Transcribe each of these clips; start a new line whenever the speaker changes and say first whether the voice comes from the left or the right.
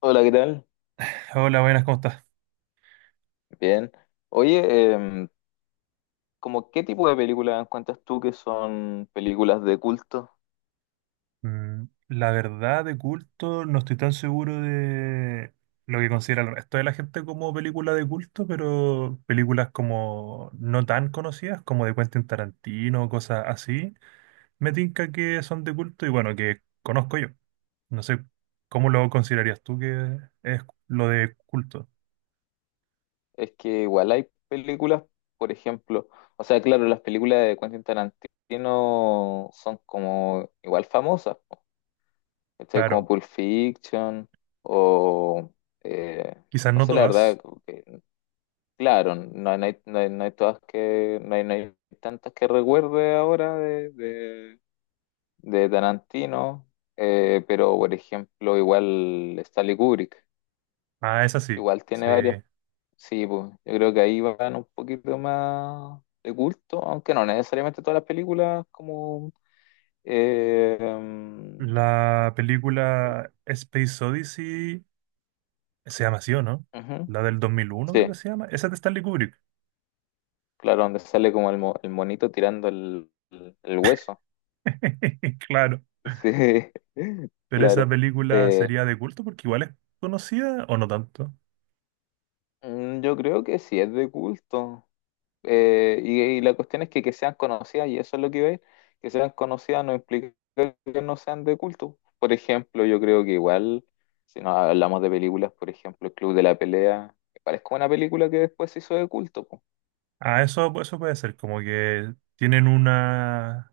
left: Hola, ¿qué tal?
right: Hola, buenas, ¿cómo estás?
left: Bien. Oye, ¿como qué tipo de películas encuentras tú que son películas de culto?
right: La verdad, de culto, no estoy tan seguro de lo que considera el resto de la gente como película de culto, pero películas como no tan conocidas, como de Quentin Tarantino, cosas así, me tinca que son de culto y bueno, que conozco yo. No sé, ¿cómo lo considerarías tú que es lo de culto?
left: Es que igual hay películas, por ejemplo, o sea, claro, las películas de Quentin Tarantino son como igual famosas, po, ¿cachai? Como
right: Claro,
left: Pulp Fiction o, eh,
right: quizás
left: no
right: no
left: sé, la verdad,
right: todas.
left: como que, claro, no, hay, no hay tantas que recuerde ahora de, Tarantino, pero por ejemplo, igual Stanley Kubrick,
right: Ah, esa sí,
left: igual tiene
right: sí.
left: varias. Sí, pues, yo creo que ahí van un poquito más de culto, aunque no necesariamente todas las películas como. Mm,
right: La película Space Odyssey. Se llama así, ¿o no?
left: ujú.
right: La del 2001 creo que
left: Sí,
right: se llama. Esa es de Stanley Kubrick.
left: claro, donde sale como el, el monito tirando el, el hueso.
right: Claro.
left: Sí,
right: Pero esa
left: claro.
right: película
left: Eh,
right: sería de culto porque igual es conocida o no tanto.
left: yo creo que sí es de culto. Y la cuestión es que sean conocidas, y eso es lo que iba a ir, que sean conocidas no implica que no sean de culto. Por ejemplo, yo creo que igual, si nos hablamos de películas, por ejemplo, El Club de la Pelea, me parece como una película que después se hizo de culto, po.
right: Ah, eso puede ser. Como que tienen una...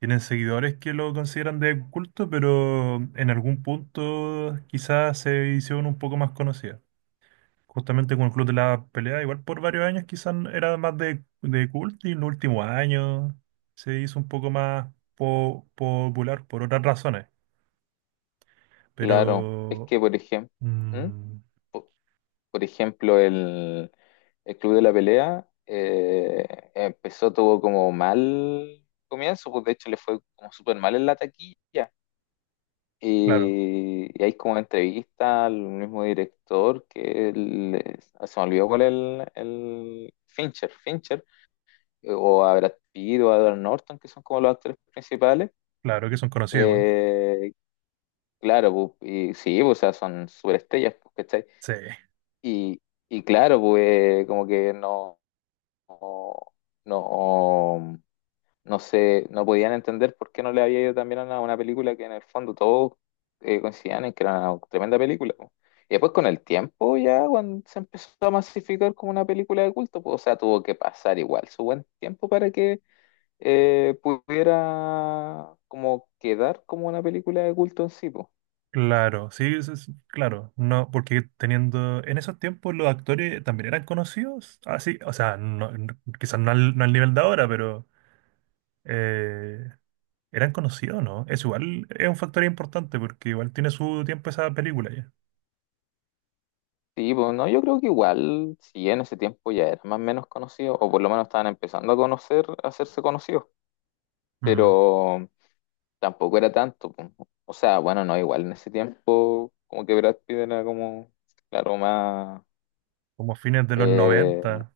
right: Tienen seguidores que lo consideran de culto, pero en algún punto quizás se hicieron un poco más conocidas. Justamente con el Club de la Pelea, igual por varios años quizás era más de culto y en los últimos años se hizo un poco más popular por otras razones.
left: Claro, es
right: Pero,
left: que, por ejemplo, ¿Mm?
right: mm,
left: Por ejemplo, el, Club de la Pelea, empezó, tuvo como mal comienzo, pues de hecho le fue como súper mal en la taquilla.
right: claro,
left: Y, hay como entrevista al mismo director que se me olvidó cuál es el Fincher, Fincher, o a Brad Pitt o a Edward Norton, que son como los actores principales.
right: claro que son conocidos igual.
left: Eh, claro, pu, y sí, pu, o sea, son superestrellas, pu, ¿cachai?
right: Sí,
left: Y, y claro, pues como que no, no no sé, no podían entender por qué no le había ido también a una, película que en el fondo todos coincidían en que era una tremenda película, po. Y después con el tiempo ya cuando se empezó a masificar como una película de culto, pues, o sea, tuvo que pasar igual su buen tiempo para que pudiera como quedar como una película de culto en sí, pues.
right: claro, sí, sí, sí, claro. No, porque teniendo, en esos tiempos los actores también eran conocidos. Así, o sea, quizás no al, no al nivel de ahora, pero... eh, eran conocidos, ¿no? Eso igual es un factor importante porque igual tiene su tiempo esa película ya.
left: Sí, pues no, yo creo que igual, si en ese tiempo ya era más o menos conocido, o por lo menos estaban empezando a conocer, a hacerse conocidos,
right: Mm,
left: pero tampoco era tanto, po. O sea, bueno, no, igual en ese tiempo, como que Brad Pitt era como, claro, más.
right: como fines de los
left: eh,
right: noventa.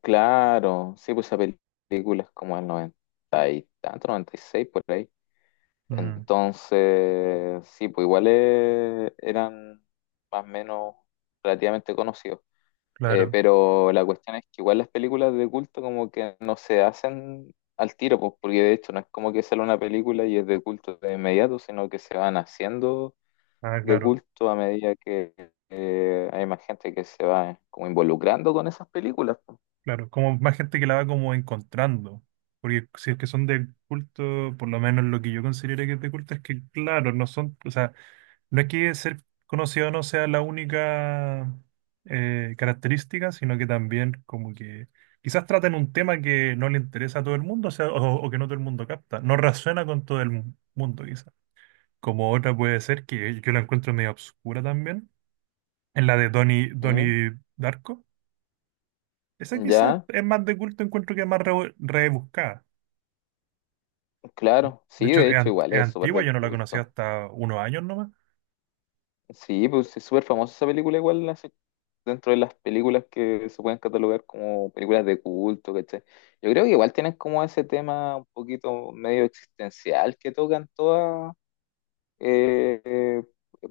left: claro, sí, pues esa película es como el 90 y tanto, 96 por ahí.
right: Mm,
left: Entonces, sí, pues igual, eran más o menos relativamente conocidos.
right: claro.
left: Pero la cuestión es que igual las películas de culto como que no se hacen al tiro, pues, porque de hecho no es como que sale una película y es de culto de inmediato, sino que se van haciendo
right: Ah,
left: de
right: claro.
left: culto a medida que hay más gente que se va como involucrando con esas películas, pues.
right: Claro. Como más gente que la va como encontrando. Porque si es que son de culto, por lo menos lo que yo considero que es de culto es que, claro, no son, o sea, no es que ser conocido no sea la única característica, sino que también como que quizás traten un tema que no le interesa a todo el mundo, o sea, o que no todo el mundo capta, no resuena con todo el mundo quizás. Como otra puede ser que yo la encuentro medio obscura también, en la de
left: ¿Mm?
right: Donnie Darko. Esa quizás
left: Ya,
right: es más de culto, encuentro que es más rebuscada.
left: claro, sí,
right: De hecho,
left: de
right: es,
left: hecho igual
right: es
left: es súper
right: antigua,
left: de
right: yo no la conocía
left: culto.
right: hasta unos años nomás.
left: Sí, pues es súper famosa esa película igual, así, dentro de las películas que se pueden catalogar como películas de culto, ¿cachai? Yo creo que igual tienen como ese tema un poquito medio existencial que tocan todas, eh, eh,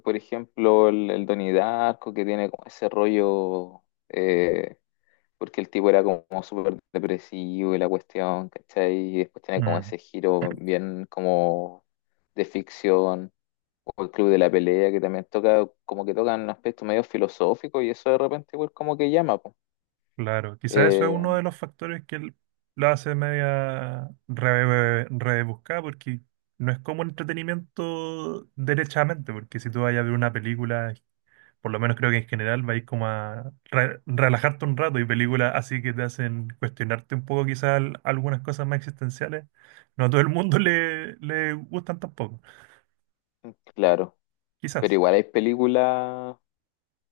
left: por ejemplo, el, Donnie Darko, que tiene como ese rollo, eh, porque el tipo era como súper depresivo y la cuestión, ¿cachai? Y después tiene como ese
right: Mm.
left: giro bien como de ficción. O el Club de la Pelea, que también toca, como que tocan un aspecto medio filosófico y eso de repente igual como que llama, po.
right: Claro, quizás eso es
left: Eh,
right: uno de los factores que la hace media rebuscada, porque no es como entretenimiento derechamente, porque si tú vas a ver una película, por lo menos creo que en general vais como a relajarte un rato y películas así que te hacen cuestionarte un poco quizás algunas cosas más existenciales, no a todo el mundo le gustan tampoco,
left: claro, pero
right: quizás.
left: igual hay películas,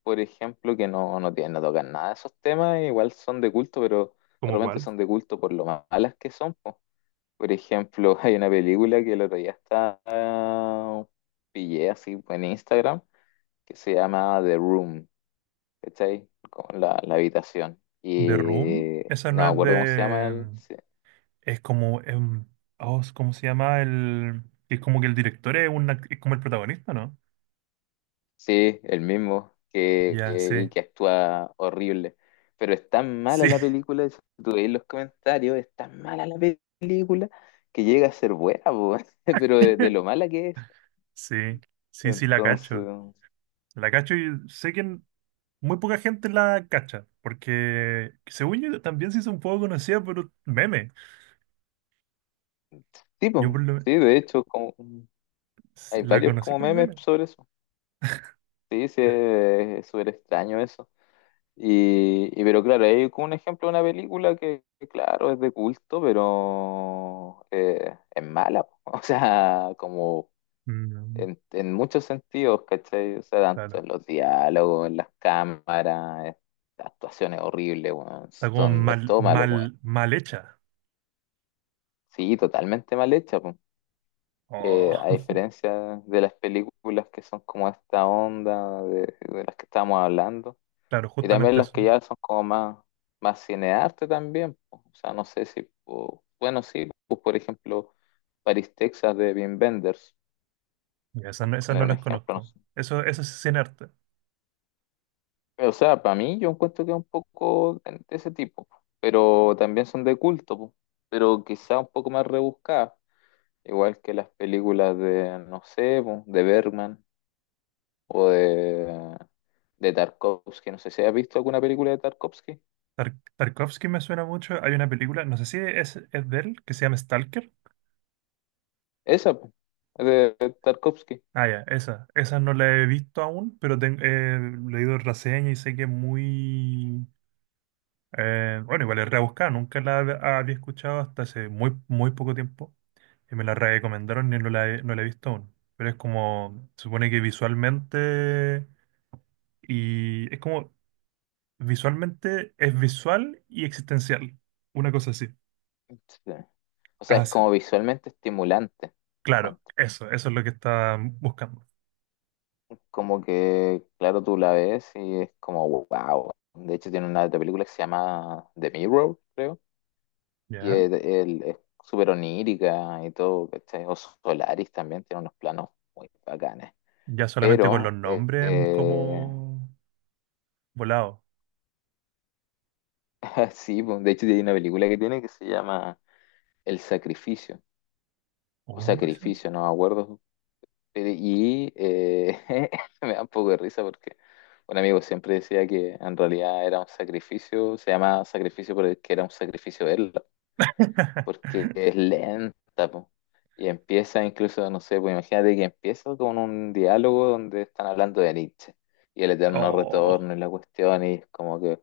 left: por ejemplo, que no, no tienen, no tocan nada de esos temas, e igual son de culto, pero de
right: ¿Como
left: repente
right: cuál?
left: son de culto por lo malas que son, po. Por ejemplo, hay una película que el otro día pillé así en Instagram, que se llama The Room, ¿cachai? Como la habitación.
right: The Room,
left: Y
right: esa
left: no
right: no
left: me
right: es
left: acuerdo cómo se llama
right: de...
left: el,
right: Es como, es oh, ¿cómo se llama? El, es como que el director es, un es como el protagonista, ¿no?
left: Sí, el mismo, que,
right: Ya,
left: y
right: sí,
left: que actúa horrible. Pero es tan
right: sí,
left: mala la película, si tú veis los comentarios, es tan mala la película que llega a ser buena, po, pero de, lo mala que es.
right: sí, sí, sí, la cacho.
left: Entonces,
right: La cacho y sé que muy poca gente la cacha, porque según yo también se hizo un poco conocida por meme.
left: sí,
right: Yo
left: po,
right: por lo men-
left: sí, de hecho, como, hay
right: la
left: varios
right: conocí
left: como
right: por
left: memes
right: meme.
left: sobre eso. Sí, sí, es súper extraño eso. Pero claro, hay como un ejemplo de una película que, claro, es de culto, pero, es mala, po. O sea, como
right: Mm,
left: en muchos sentidos, ¿cachai? O sea, tanto
right: claro,
left: en los diálogos, en las cámaras, las actuaciones horribles, weón.
right: está como
left: Son, es
right: mal,
left: todo malo, weón.
right: mal, mal hecha.
left: Sí, totalmente mal hecha, po.
right: Oh,
left: A diferencia de las películas que son como esta onda de, las que estábamos hablando,
right: claro,
left: y también
right: justamente
left: las que
right: eso.
left: ya son como más, cinearte también, po. O sea, no sé si, po, bueno, sí, pues por ejemplo, Paris, Texas de Wim Wenders,
right: Ya, esas no, esas
left: poner
right: no
left: un
right: las
left: ejemplo, no.
right: conozco. Eso sí es sin arte.
left: O sea, para mí yo encuentro que es un poco de ese tipo, pero también son de culto, po, pero quizá un poco más rebuscadas, igual que las películas de, no sé, po, de Bergman o de, Tarkovsky, no sé si has visto alguna película de Tarkovsky.
right: Tarkovsky me suena mucho. Hay una película, no sé si es de él, que se llama Stalker.
left: Esa, po, de Tarkovsky.
right: Ah, ya, esa. Esa no la he visto aún, pero he leído reseña y sé que es muy... bueno, igual es rebuscada, nunca la había escuchado hasta hace muy, muy poco tiempo. Y me la recomendaron y no la he visto aún. Pero es como, se supone que visualmente... Y es como, visualmente es visual y existencial. Una cosa así.
left: Sí. O sea,
right: Ah,
left: es
right: sí.
left: como visualmente estimulante.
right: Claro,
left: Cuento.
right: eso es lo que está buscando.
left: Como que, claro, tú la ves y es como, wow. De hecho, tiene una otra película que se llama The Mirror, creo.
right: ¿Ya?
left: Es súper onírica y todo, ¿cachai? O Solaris también tiene unos planos muy bacanes.
right: Ya solamente con los
left: Pero,
right: nombres como volado.
left: sí, pues, de hecho hay una película que tiene que se llama El Sacrificio, o
right: Oh, eso.
left: Sacrificio, no me acuerdo. Y me da un poco de risa porque un amigo siempre decía que en realidad era un sacrificio, se llama sacrificio porque era un sacrificio verla. Porque es lenta, po. Y empieza incluso, no sé, pues imagínate que empieza con un diálogo donde están hablando de Nietzsche y el eterno
right: Oh,
left: retorno y la cuestión, y es como que.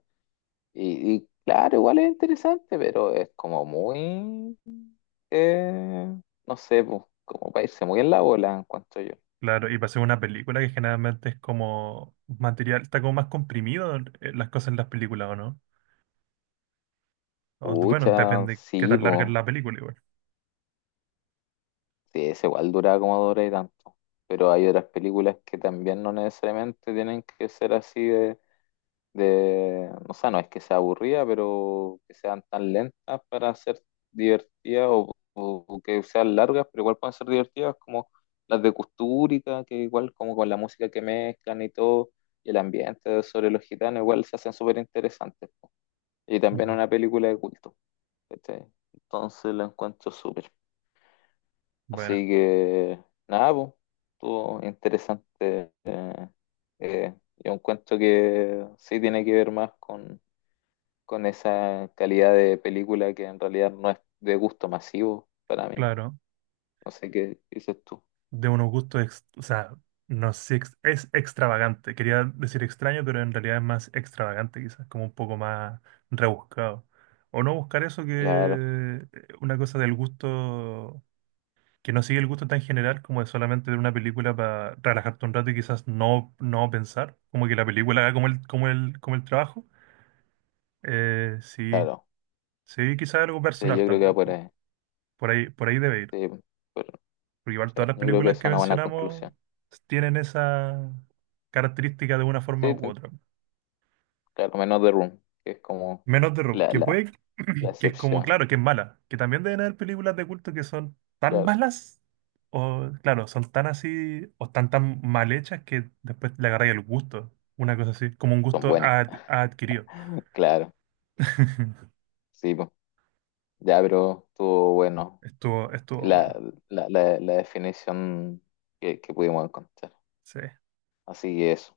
left: Y, claro, igual es interesante, pero es como muy. eh, no sé, pues, como para irse muy en la bola, encuentro yo.
right: claro, y para hacer una película que generalmente es como material, está como más comprimido las cosas en las películas, ¿o no? O, bueno,
left: Pucha,
right: depende qué
left: sí,
right: tan larga es
left: pues.
right: la película igual.
left: Sí, es igual dura como dura y tanto. Pero hay otras películas que también no necesariamente tienen que ser así de, o sea, no es que sea aburrida, pero que sean tan lentas para ser divertidas o, que sean largas, pero igual pueden ser divertidas como las de Custúrica, que igual como con la música que mezclan y todo, y el ambiente sobre los gitanos, igual se hacen súper interesantes, po. Y también
right: Ujú.
left: una película de culto, ¿cachai? Entonces la encuentro súper.
right: Bueno,
left: Así que, nada, pues, estuvo interesante. Yo encuentro que sí tiene que ver más con esa calidad de película que en realidad no es de gusto masivo para mí.
right: claro.
left: No sé qué dices tú.
right: De unos gustos, o sea, no sé, si es extravagante. Quería decir extraño, pero en realidad es más extravagante, quizás, como un poco más rebuscado. O no buscar eso que
left: Claro,
right: una cosa del gusto, que no sigue el gusto tan general como de solamente ver una película para relajarte un rato y quizás no, no pensar, como que la película haga como el, como el, como el trabajo. Sí,
left: claro.
right: sí, quizás algo
left: Sí,
right: personal
left: yo creo que va
right: también.
left: por ahí.
right: Por ahí debe ir.
left: Sí, pero,
right: Porque igual
left: sí,
right: todas las
left: yo creo que
right: películas
left: esa es
right: que
left: una buena
right: mencionamos
left: conclusión.
right: tienen esa característica de una forma
left: Sí,
right: u otra.
left: claro, menos The Room, que es como
right: Menos The Room,
left: la,
right: que
left: la,
right: puede,
left: la
right: que es como,
left: excepción.
right: claro, que es mala. Que también deben haber películas de culto que son tan
left: Claro,
right: malas, o claro, son tan así, o están tan mal hechas que después le agarráis el gusto. Una cosa así, como un
left: son
right: gusto
left: buenas.
right: adquirido.
left: Claro, sí, po. Ya, pero estuvo bueno
right: Estuvo, estuvo
left: la,
right: bueno.
left: la definición que pudimos encontrar.
right: Sí.
left: Así que eso.